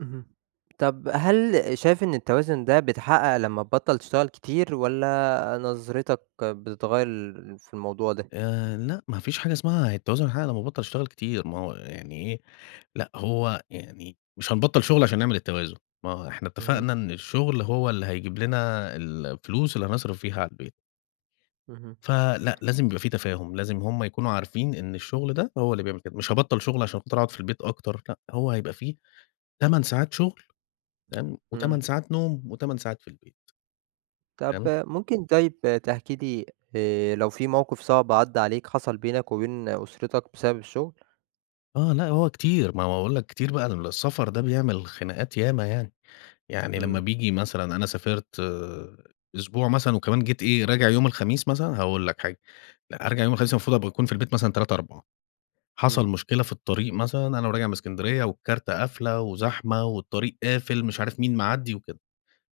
اهم، طَب هل شايف إن التوازن ده بيتحقق لمّا تبطَّل تشتغل كتير، والّا نظرتَك بتتغيَّر ل في الموضوع ده؟ آآ، لأ ما مفيش حاجة اسمها التوازن يتحقق لمّا أبطَّل أشتغل كتير، ما هو يعني إيه لأ، هو يعني مش هنبطَّل شغل علشان نعمل التوازن، ما هو إحنا اهم. اتفقنا إن الشغل هو اللي هيجيب لنا الـفلوس اللي هنصرف بيها على البيت. اهم. فلأ، لازم يبقى فيه تفاهم لازم هُم يكونوا عارفين إن الشغل ده هو اللي بيعمل كده، مش هباطل شغل علشان خاطر أقعد في البيت أكتر، لأ هو هيبقى في 8 ساعات شغل تمام، و8 إمم. ساعات نوم و8 ساعات في البيت. طَب تمام. ممكن طيب تحكي لي آآ، لو في موقف صعب عدّى عليك حصل بينك وبين أسرتَك بسبب الشغل؟ آه، لأ، هو كتير ما هو بأقول لَك كتير بقى ده السفر ده بيعمل خناقات ياما يعني، يعني لما إمم. بييجي مثلًا أنا سافرت آآ، أسبوع مثلًا وكمان جيت إيه راجع يوم الخميس مثلًا، هاقول لَك حاجة هارجع يوم الخميس المفروض أبقى أكون في البيت مثلًا 15:00، 16:00 إمم. حصل مشكلة في الطريق مثلًا أنا راجع من إسكندرية والكارتة قافلة، وزحمة والطريق قافل مش عارف مين معدِّي وكده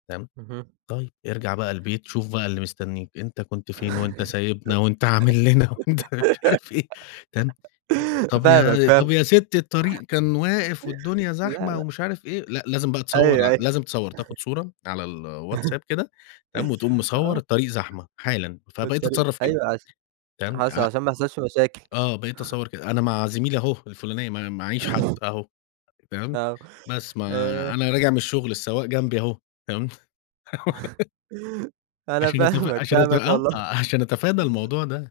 تمام، اهم. طيب ارجع بقى البيت شوف بقى اللي مستنيك، أنت كنت فين وأنت سايبنا وأنت عامل لنا وأنت مش عارف إيه تمام، و طَب فاهمَك، يا طَب فاهم يا سِتّي الطريق كان واقف والدنيا لا، زحمة لأ. ومش عارف إيه لأ لازم بقى تصوّر أيوه، ع أيوه. لازم تصوّر تاخد صورة على الWhatsApp كده تمام وتقوم مصوّر آه. الطريق زحمة حالًا، في فبقيت الطريق أتصرّف كده أيوه، عش تمام، حصل ع علشان ما يحصلش مشاكل. آه، بقيت أصوّر كده، أنا مع زميلي أهو الفلاني ما معيش حد أهو، تمام، آه، بس ما آآ أنا راجع من الشغل السواق جنبي أهو تمام. أنا علشان أتف فاهمَاك علشان أتف فاهمَاك آه، آه، والله. علشان أتفادى الموضوع ده.